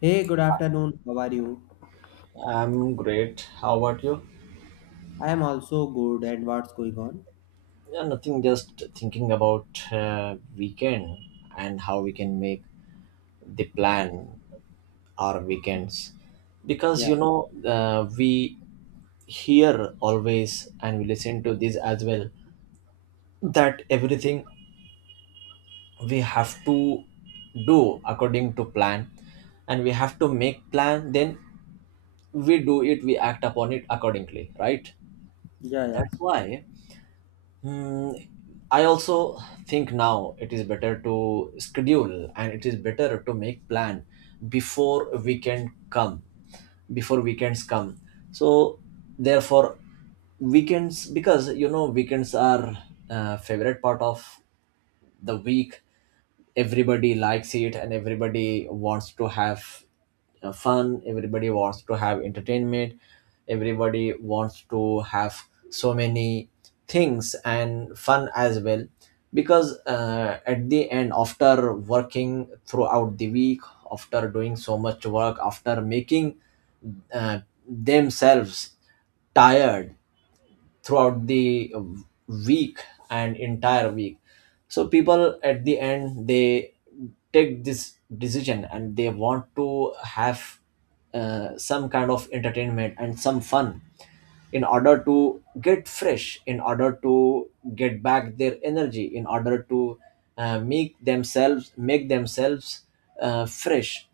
Hey, good afternoon. How are you? I'm great. How about you? I am also good. And what's going on? Yeah, nothing. Just thinking about weekend and how we can make the plan our weekends. Because Yeah, you know, we hear always and we listen to this as well that everything we have to do according to plan, and we have to make plan. Then we do it. We act upon it accordingly, right? yeah, yeah. That's why Hmm. I also think now it is better to schedule and it is better to make plan before weekend come before weekends come. So therefore weekends because you know weekends are favorite part of the week. Everybody likes it and everybody wants to have fun, everybody wants to have entertainment, everybody wants to have so many things and fun as well. Because at the end, after working throughout the week, after doing so much work, after making uh, themselves tired throughout the week and entire week, so people at the end they take this decision and they want to have some kind of entertainment and some fun in order to get fresh, in order to get back their energy, in order to make themselves fresh,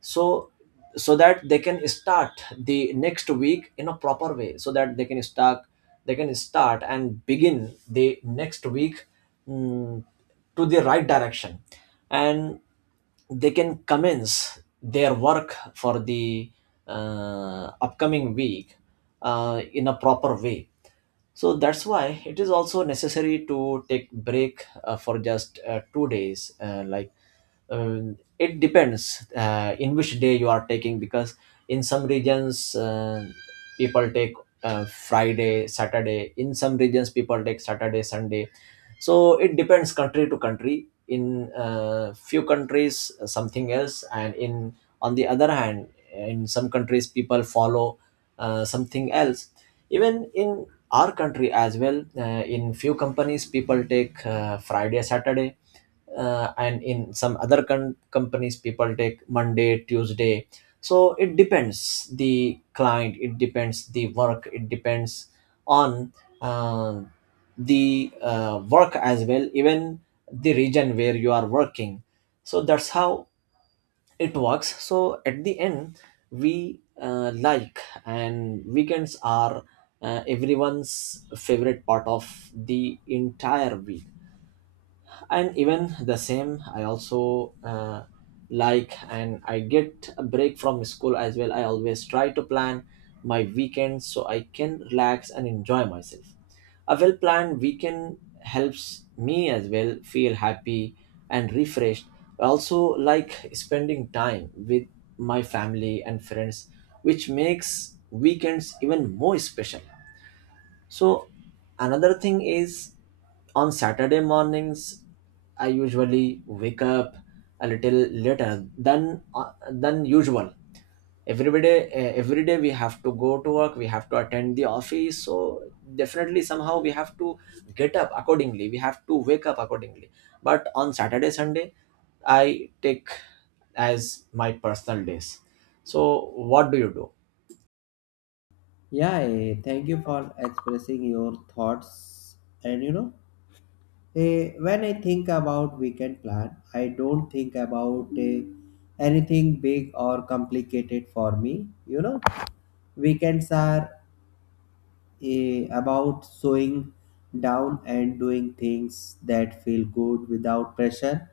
so so that they can start the next week in a proper way, so that they can start and begin the next week mm, to the right direction, and they can commence their work for the upcoming week in a proper way. So that's why it is also necessary to take break for just 2 days like it depends in which day you are taking. Because in some regions people take Friday, Saturday, in some regions people take Saturday, Sunday. So it depends country to country. In few countries something else, and in on the other hand in some countries people follow something else. Even in our country as well, in few companies people take Friday, Saturday, and in some other companies people take Monday, Tuesday. So it depends the client, it depends the work, it depends on uh, the work as well, even the region where you are working. So that's how it works. So at the end we like and weekends are everyone's favorite part of the entire week. And even the same I also like, and I get a break from school as well. I always try to plan my weekends so I can relax and enjoy myself. A well planned weekend helps me as well feel happy and refreshed. I also like spending time with my family and friends, which makes weekends even more special. So another thing is, on Saturday mornings, I usually wake up a little later than usual. Every day, every day we have to go to work. We have to attend the office. So definitely, somehow we have to get up accordingly. We have to wake up accordingly. But on Saturday, Sunday, I take as my personal days. So what do you do? Yeah, thank you for expressing your thoughts. And you know, when I think about weekend plan, I don't think about anything big or complicated for me. You know, weekends are about slowing down and doing things that feel good without pressure.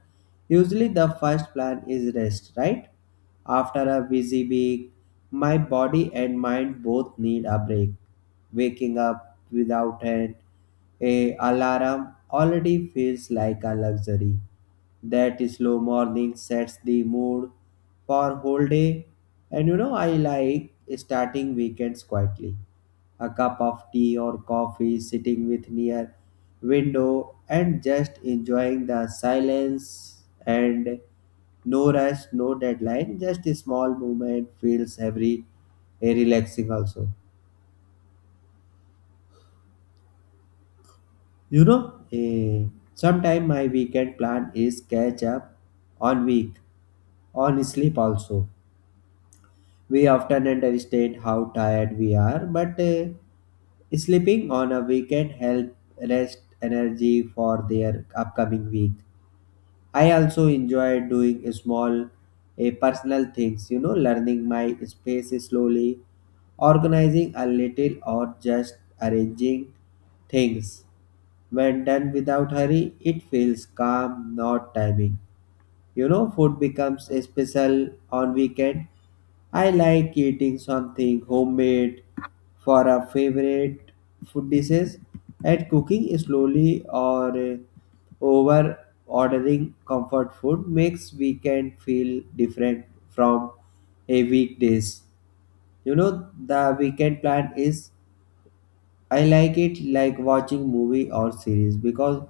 Usually, the first plan is rest, right? After a busy week, my body and mind both need a break. Waking up without an a alarm already feels like a luxury. That slow morning sets the mood for whole day, and you know I like starting weekends quietly a cup of tea or coffee, sitting with near window and just enjoying the silence and no rush, no deadline, just a small movement feels every relaxing also. You know, sometime my weekend plan is catch up on week, on sleep also. We often underestimate how tired we are, but sleeping on a weekend help rest energy for their upcoming week. I also enjoy doing small personal things, you know, learning my space slowly, organizing a little, or just arranging things. When done without hurry, it feels calm, not timing. You know, food becomes special on weekend. I like eating something homemade for a favorite food dishes and cooking slowly or over ordering comfort food makes weekend feel different from a weekdays. You know, the weekend plan is I like it like watching movie or series because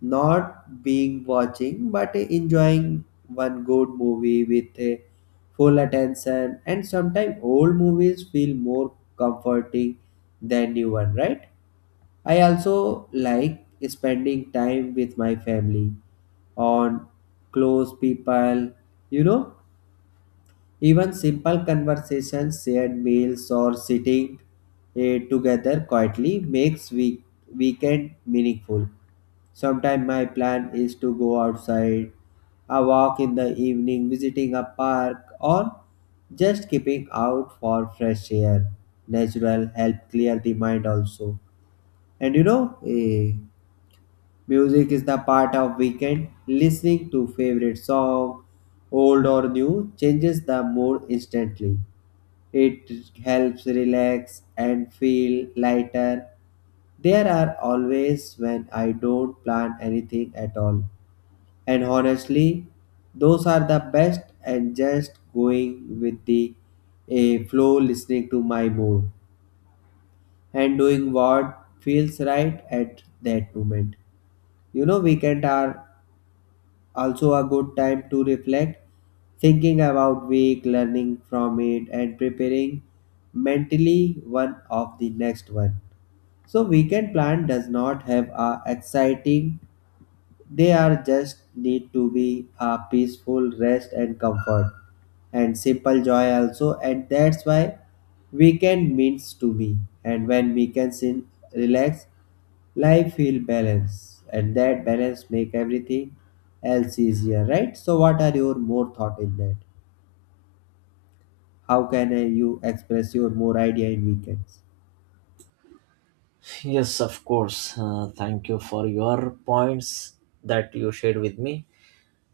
not being watching but enjoying one good movie with a full attention, and sometimes old movies feel more comforting than new one, right? I also like spending time with my family on close people, you know, even simple conversations, shared meals, or sitting together quietly makes weekend meaningful. Sometimes my plan is to go outside, a walk in the evening, visiting a park, or just keeping out for fresh air. Natural help clear the mind also. And you know, music is the part of weekend. Listening to favorite song, old or new, changes the mood instantly. It helps relax and feel lighter. There are always when I don't plan anything at all. And honestly, those are the best and just going with the a flow listening to my mood and doing what feels right at that moment. You know weekend are also a good time to reflect, thinking about week, learning from it, and preparing mentally one of the next one. So weekend plan does not have a exciting. They are just need to be a peaceful rest and comfort and simple joy also, and that's why weekend means to me. And when weekends in relax life feel balance, and that balance make everything else easier, right? So what are your more thought in that? How can you express your more idea in weekends? Yes, of course. Thank you for your points that you shared with me.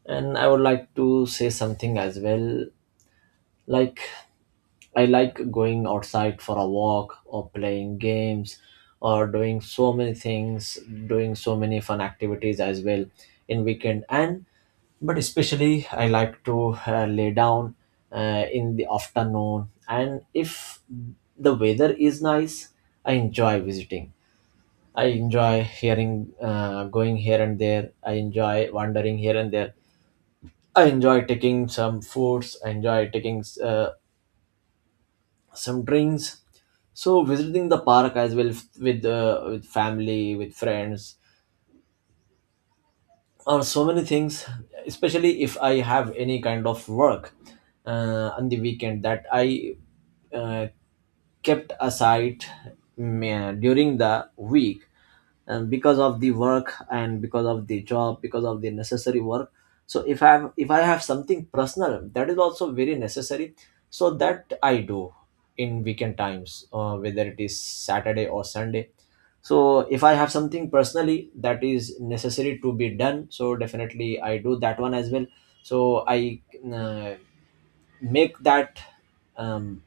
And I would like to say something as well. Like, I like going outside for a walk or playing games or doing so many things, doing so many fun activities as well in weekend. And but especially I like to lay down in the afternoon. And if the weather is nice, I enjoy visiting I enjoy hearing, going here and there. I enjoy wandering here and there. I enjoy taking some foods. I enjoy taking some drinks. So visiting the park as well with family, with friends, or so many things. Especially if I have any kind of work on the weekend that I uh, kept aside during the week and because of the work and because of the job, because of the necessary work. So if I have, if I have something personal that is also very necessary, so that I do in weekend times, whether it is Saturday or Sunday. So if I have something personally that is necessary to be done, so definitely I do that one as well. So I uh, make that um,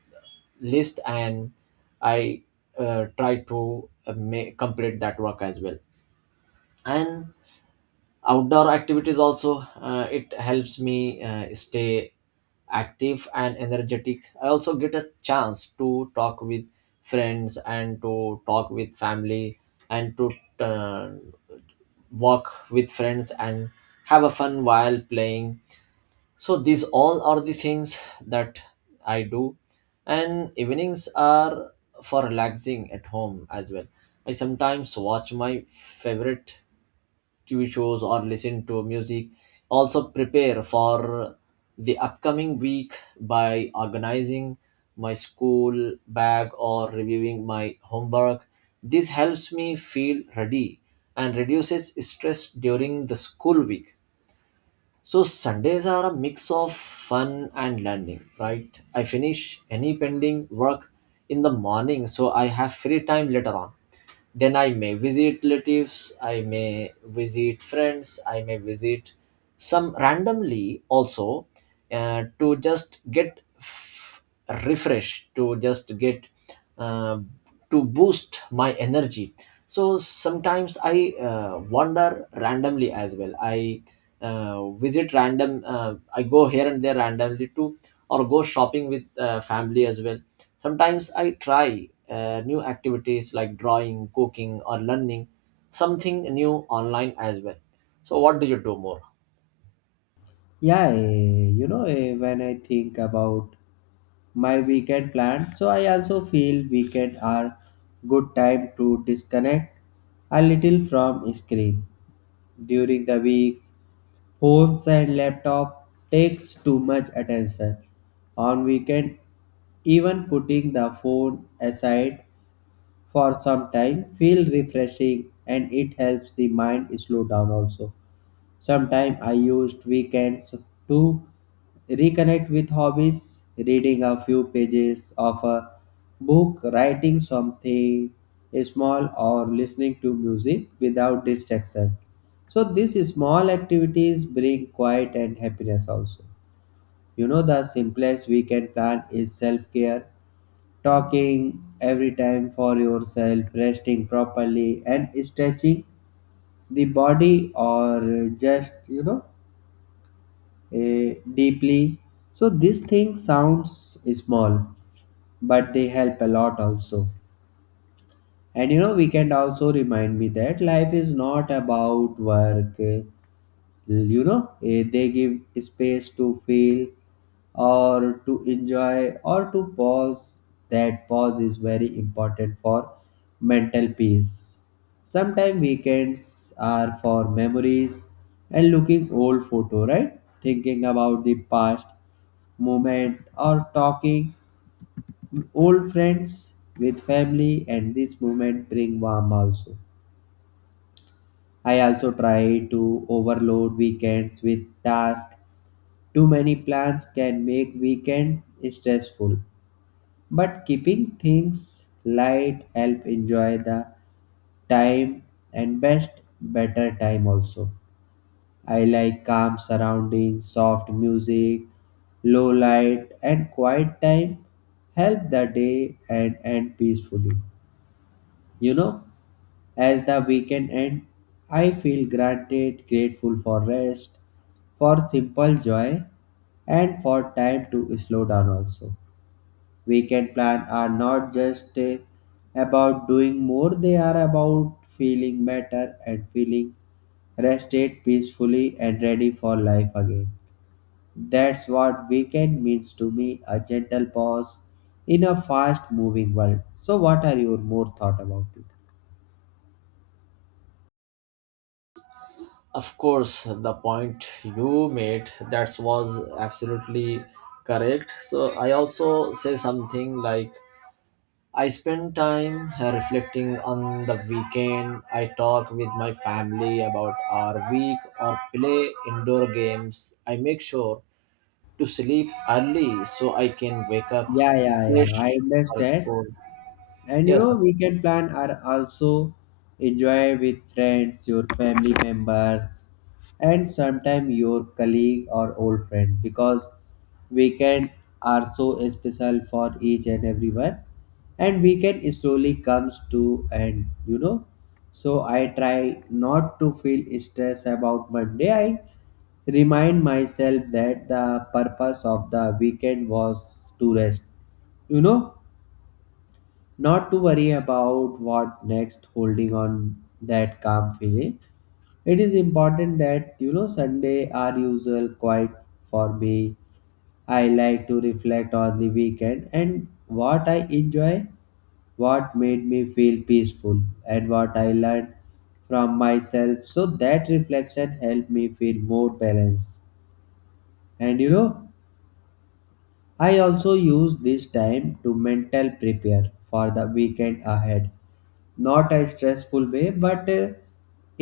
list, and I try to complete that work as well. And outdoor activities also, it helps me stay active and energetic. I also get a chance to talk with friends and to talk with family, and to uh, walk with friends and have a fun while playing. So these all are the things that I do. And evenings are for relaxing at home as well. I sometimes watch my favorite TV shows or listen to music. Also, prepare for the upcoming week by organizing my school bag or reviewing my homework. This helps me feel ready and reduces stress during the school week. So Sundays are a mix of fun and learning, right? I finish any pending work in the morning, so I have free time later on. Then I may visit relatives, I may visit friends, I may visit some randomly also to just get refresh, to just get uh, to boost my energy. So sometimes I wander randomly as well. I visit random I go here and there randomly too, or go shopping with family as well. Sometimes I try new activities like drawing, cooking, or learning something new online as well. So what do you do more? Yeah, you know, when I think about my weekend plan, so I also feel weekend are good time to disconnect a little from screen during the weeks. Phones and laptop takes too much attention. On weekend, even putting the phone aside for some time feel refreshing, and it helps the mind slow down also. Sometimes I used weekends to reconnect with hobbies, reading a few pages of a book, writing something small, or listening to music without distraction. So these small activities bring quiet and happiness also. You know, the simplest weekend plan is self care, talking every time for yourself, resting properly, and stretching the body or just, you know, deeply. So this thing sounds small, but they help a lot also. And you know, weekend also remind me that life is not about work. You know, they give space to feel or to enjoy or to pause. That pause is very important for mental peace. Sometimes weekends are for memories and looking old photo, right? Thinking about the past moment or talking old friends with family, and this moment bring warm also. I also try to overload weekends with tasks. Too many plans can make weekend stressful, but keeping things light help enjoy the time and best better time also. I like calm surroundings, soft music, low light and quiet time help the day and end peacefully. You know? As the weekend ends, I feel granted, grateful for rest, for simple joy, and for time to slow down also. Weekend plans are not just about doing more, they are about feeling better and feeling rested peacefully and ready for life again. That's what weekend means to me, a gentle pause in a fast moving world. So what are your more thought about it? Of course, the point you made that was absolutely correct. So I also say something like, I spend time reflecting on the weekend. I talk with my family about our week or play indoor games. I make sure to sleep early so I can wake up Yeah, yeah, yeah. I fresh for understand. school. And you Yes, know, weekend plan are also enjoy with friends, your family members, and sometimes your colleague or old friend because weekend are so special for each and everyone. And weekend slowly comes to end, you know. So I try not to feel stress about Monday. I remind myself that the purpose of the weekend was to rest, you know, not to worry about what next holding on that calm feeling. It is important that, you know, Sunday are usual quiet for me. I like to reflect on the weekend and what I enjoy, what made me feel peaceful, and what I learned from myself, so that reflection helped me feel more balanced. And you know, I also use this time to mental prepare for the weekend ahead, not a stressful way, but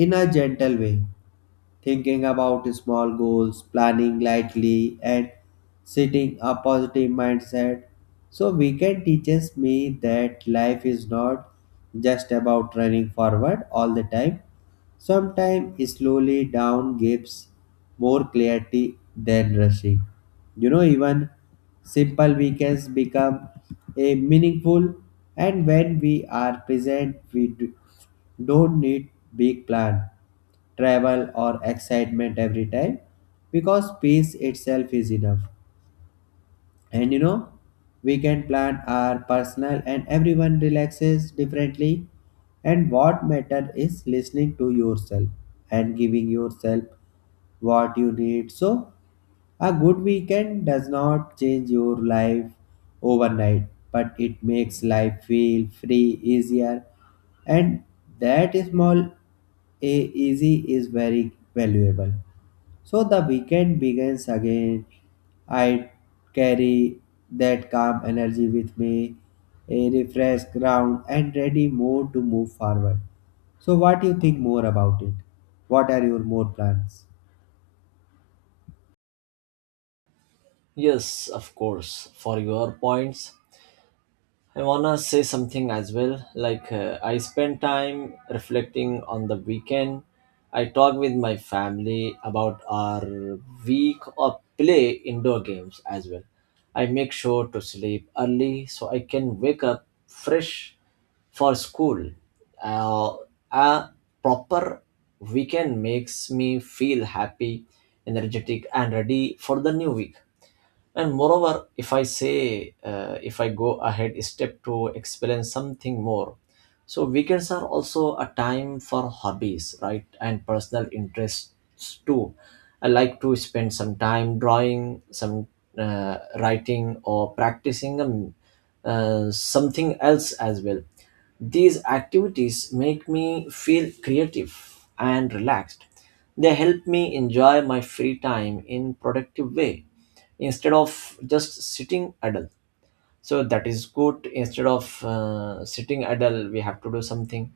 in a gentle way, thinking about small goals, planning lightly, and setting a positive mindset. So, weekend teaches me that life is not just about running forward all the time. Sometimes slowly down gives more clarity than rushing. You know, even simple weekends become a meaningful, and when we are present, we do, don't need big plan travel or excitement every time because peace itself is enough. And you know, we can plan our personal and everyone relaxes differently, and what matter is listening to yourself and giving yourself what you need. So a good weekend does not change your life overnight, but it makes life feel free easier, and that small a easy is very valuable. So the weekend begins again. I carry that calm energy with me, a refreshed ground and ready mood to move forward. So what do you think more about it? What are your more plans? yes, of course. For your points, I wanna say something as well. Like I spend time reflecting on the weekend. I talk with my family about our week or play indoor games as well. I make sure to sleep early so I can wake up fresh for school. Uh, a proper weekend makes me feel happy, energetic, and ready for the new week. And moreover, if I say, if I go ahead step to experience something more, so weekends are also a time for hobbies, right? And personal interests too. I like to spend some time drawing, some uh, writing, or practicing something else as well. These activities make me feel creative and relaxed. They help me enjoy my free time in productive way, instead of just sitting idle. So that is good, instead of sitting idle we have to do something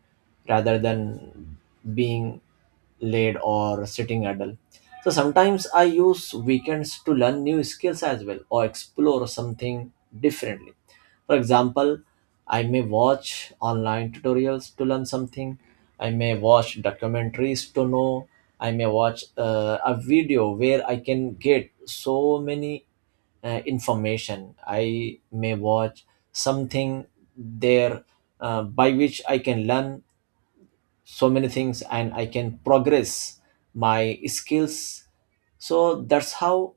rather than being laid or sitting idle. So sometimes I use weekends to learn new skills as well, or explore something differently. For example, I may watch online tutorials to learn something. I may watch documentaries to know. I may watch a video where I can get so many information. I may watch something there by which I can learn so many things and I can progress my skills. So that's how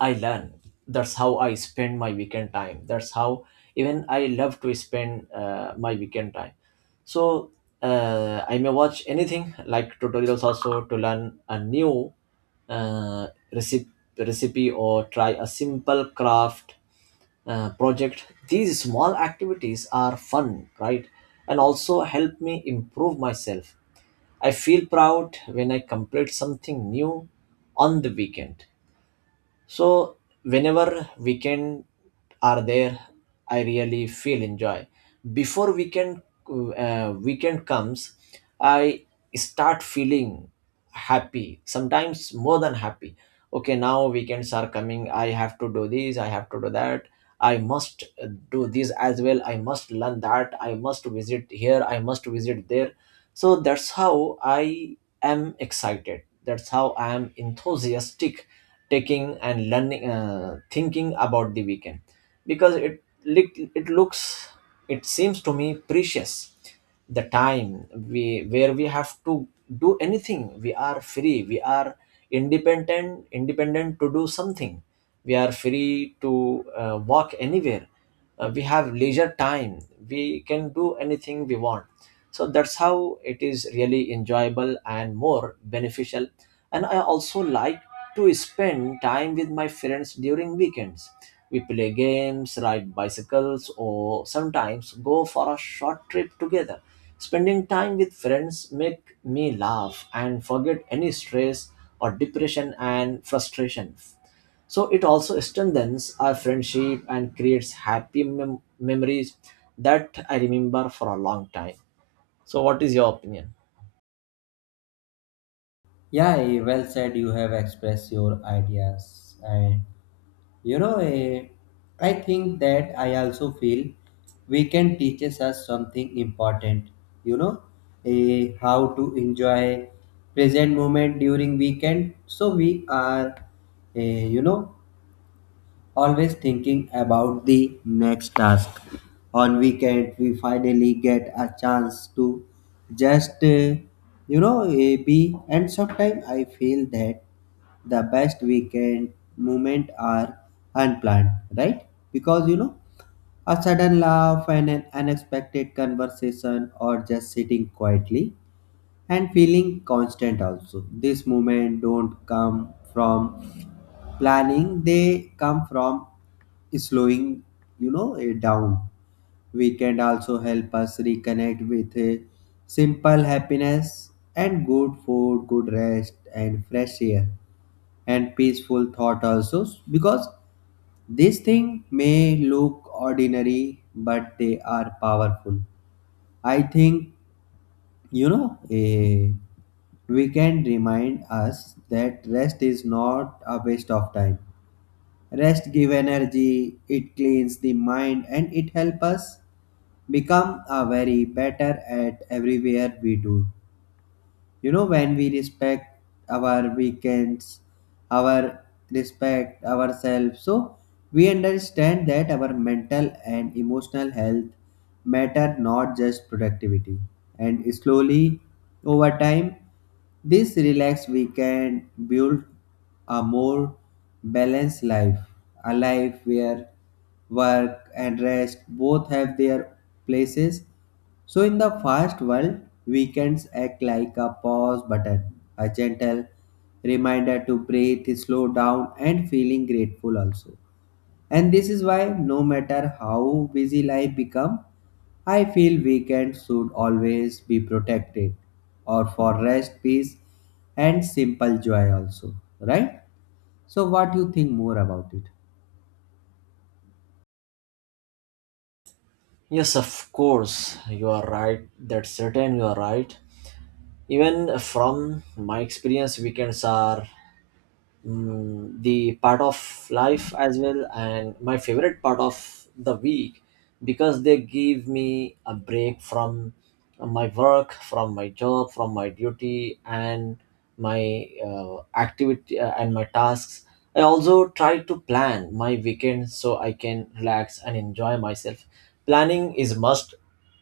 I learn. That's how I spend my weekend time. That's how even I love to spend my weekend time. So I may watch anything like tutorials also to learn a new uh, recipe, recipe, or try a simple craft project. These small activities are fun, right? And also help me improve myself. I feel proud when I complete something new on the weekend. So whenever weekend are there, I really feel enjoy. Before weekend weekend comes, I start feeling happy. Sometimes more than happy. Okay, now weekends are coming. I have to do this. I have to do that. I must do this as well. I must learn that. I must visit here. I must visit there. So that's how I am excited. That's how I am enthusiastic taking and learning, thinking about the weekend, because it it looks, it seems to me precious. The time we where we have to do anything, we are free, we are independent to do something. We are free to walk anywhere. We have leisure time, we can do anything we want. So that's how it is really enjoyable and more beneficial. And I also like to spend time with my friends during weekends. We play games, ride bicycles, or sometimes go for a short trip together. Spending time with friends make me laugh and forget any stress or depression and frustration. So it also strengthens our friendship and creates happy memories that I remember for a long time. So, what is your opinion? Yeah, well said. You have expressed your ideas, and you know I think that I also feel weekend teaches us something important. You know, how to enjoy present moment during weekend so we are you know, always thinking about the next task. On weekend, we finally get a chance to just, you know, be. And sometimes I feel that the best weekend moment are unplanned, right? Because you know, a sudden laugh and an unexpected conversation, or just sitting quietly and feeling constant also. This moment don't come from planning, they come from slowing, you know, it down. Weekend also help us reconnect with a simple happiness and good food, good rest and fresh air and peaceful thought also because this thing may look ordinary but they are powerful. I think, you know, a we can remind us that rest is not a waste of time. Rest give energy, it cleans the mind, and it helps us become a very better at everywhere we do. You know, when we respect our weekends, our respect ourselves, so we understand that our mental and emotional health matter, not just productivity. And slowly, over time, this relaxed weekend build a more balanced life, a life where work and rest both have their places. So, in the fast world, weekends act like a pause button, a gentle reminder to breathe, slow down, and feeling grateful also. And this is why, no matter how busy life become, I feel weekends should always be protected, or for rest, peace, and simple joy also, right? So, what you think more about it? Yes, of course, you are right. That's certain, you are right. Even from my experience, weekends are the part of life as well and my favorite part of the week because they give me a break from my work, from my job, from my duty and my activity and my tasks. I also try to plan my weekend so I can relax and enjoy myself. Planning is must.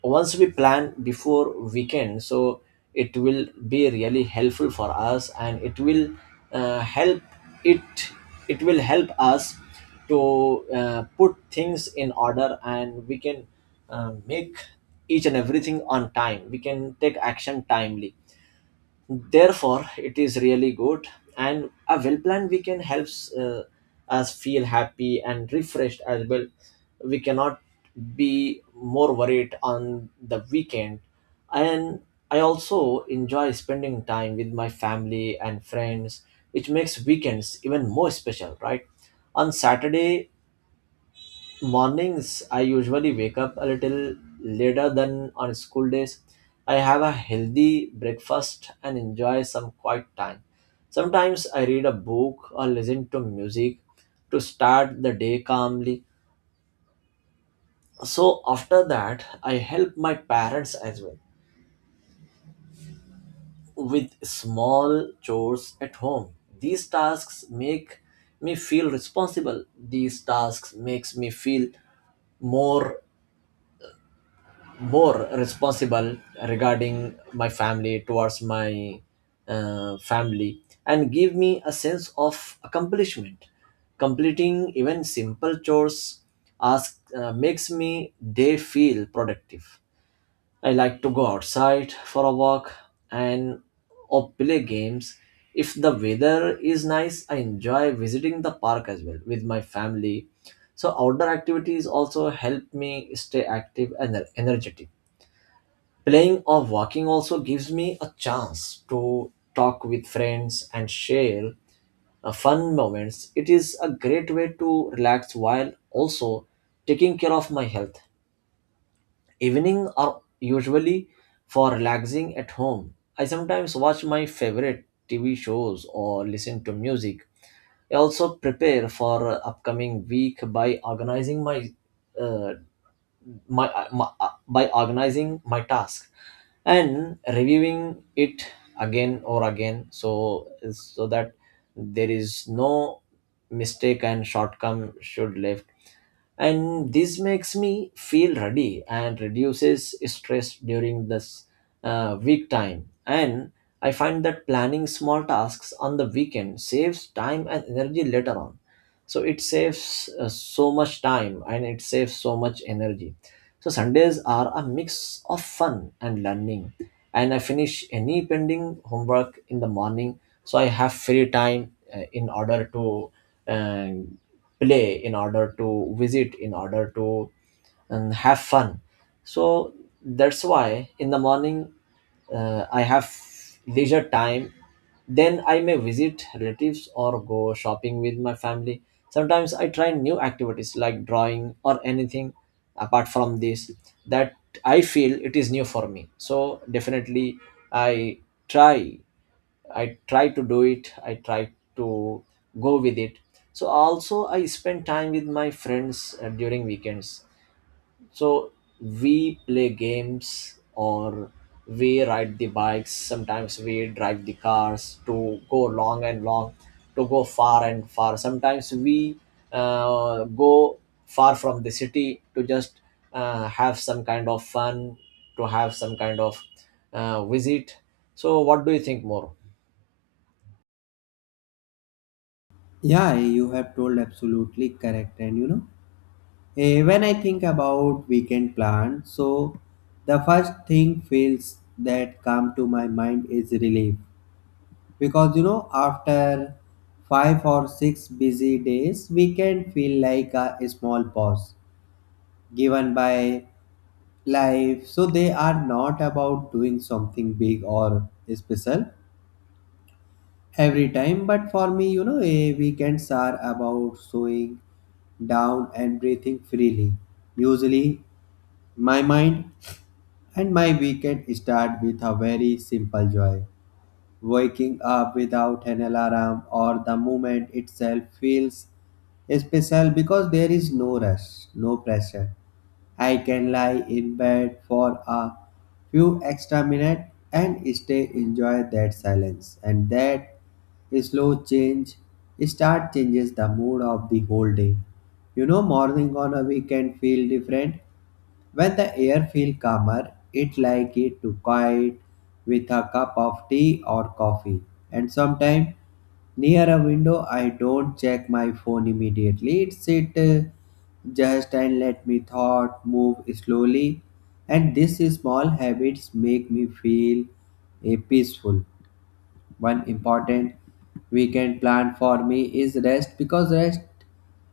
Once we plan before weekend, so it will be really helpful for us and it will help it it will help us to put things in order and we can make each and everything on time, we can take action timely. Therefore it is really good, and a well-planned weekend helps us feel happy and refreshed as well. We cannot be more worried on the weekend. And I also enjoy spending time with my family and friends, which makes weekends even more special, right? On Saturday mornings, I usually wake up a little later than on school days. I have a healthy breakfast and enjoy some quiet time. Sometimes I read a book or listen to music to start the day calmly. So, after that, I help my parents as well with small chores at home. These tasks make me feel responsible. These tasks makes me feel more more responsible regarding my family, towards my family, and give me a sense of accomplishment. Completing even simple chores ask, makes me day feel productive. I like to go outside for a walk and or play games. If the weather is nice, I enjoy visiting the park as well with my family. So outdoor activities also help me stay active and energetic. Playing or walking also gives me a chance to talk with friends and share fun moments. It is a great way to relax while also taking care of my health. Evening are usually for relaxing at home. I sometimes watch my favorite TV shows or listen to music. I also prepare for upcoming week by organizing my uh, by organizing my task and reviewing it again or again, so so that there is no mistake and shortcome should left. And this makes me feel ready and reduces stress during this week time. And I find that planning small tasks on the weekend saves time and energy later on. So it saves so much time and it saves so much energy. So Sundays are a mix of fun and learning, and I finish any pending homework in the morning, so I have free time in order to uh, play, in order to visit, in order to have fun. So that's why in the morning I have leisure time, then I may visit relatives or go shopping with my family. Sometimes I try new activities like drawing or anything apart from this that I feel it is new for me. So definitely I try I try to do it. I try to go with it. So also I spend time with my friends during weekends. So we play games or we ride the bikes. Sometimes we drive the cars to go long and long, to go far and far. Sometimes we go far from the city to just have some kind of fun, to have some kind of visit. So, what do you think more? Yeah, you have told absolutely correct, and you know when I think about weekend plan, so the first thing feels that come to my mind is relief because you know after five or six busy days, weekend feel like a small pause given by life. So they are not about doing something big or special every time, but for me, you know, weekends are about slowing down and breathing freely. Usually, my mind and my weekend start with a very simple joy. Waking up without an alarm or the moment itself feels special because there is no rush, no pressure. I can lie in bed for a few extra minutes and stay enjoy that silence, and that slow change start changes the mood of the whole day. You know morning on a weekend feel different when the air feel calmer, it like it to quiet with a cup of tea or coffee. And sometimes near a window, I don't check my phone immediately. It sit just and let me thought move slowly. And these small habits make me feel peaceful. One important weekend plan for me is rest because rest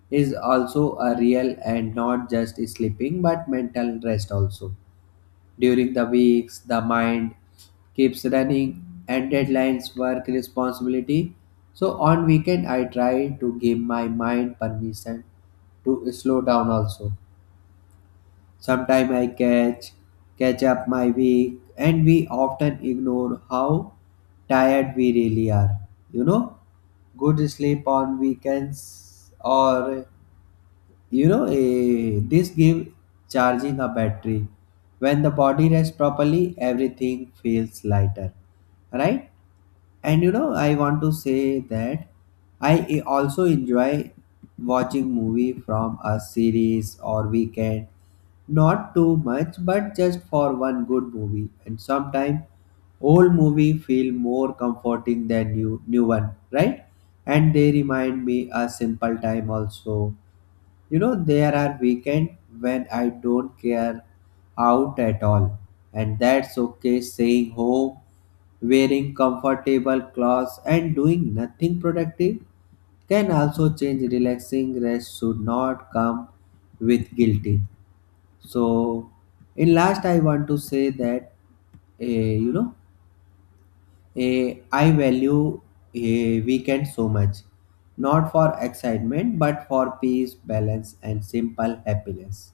is also a real and not just sleeping but mental rest also. During the weeks, the mind keeps running and deadlines work responsibility. So on weekend I try to give my mind permission to slow down also. Sometimes I catch up my week, and we often ignore how tired we really are. You know, good sleep on weekends or you know this give charging a battery. When the body rests properly, everything feels lighter, right? And you know, I want to say that I also enjoy watching movie from a series or weekend not too much, but just for one good movie. And sometimes old movie feel more comforting than new one, right? And they remind me a simple time also. You know, there are weekend when I don't care out at all. And that's okay staying home, wearing comfortable clothes and doing nothing productive can also change relaxing rest should not come with guilty. So, in last, I want to say that eh, you know I value a weekend so much, not for excitement but for peace, balance, and simple happiness.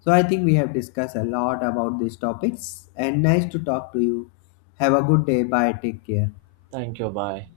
So I think we have discussed a lot about these topics, and nice to talk to you. Have a good day. Bye. Take care. Thank you. Bye.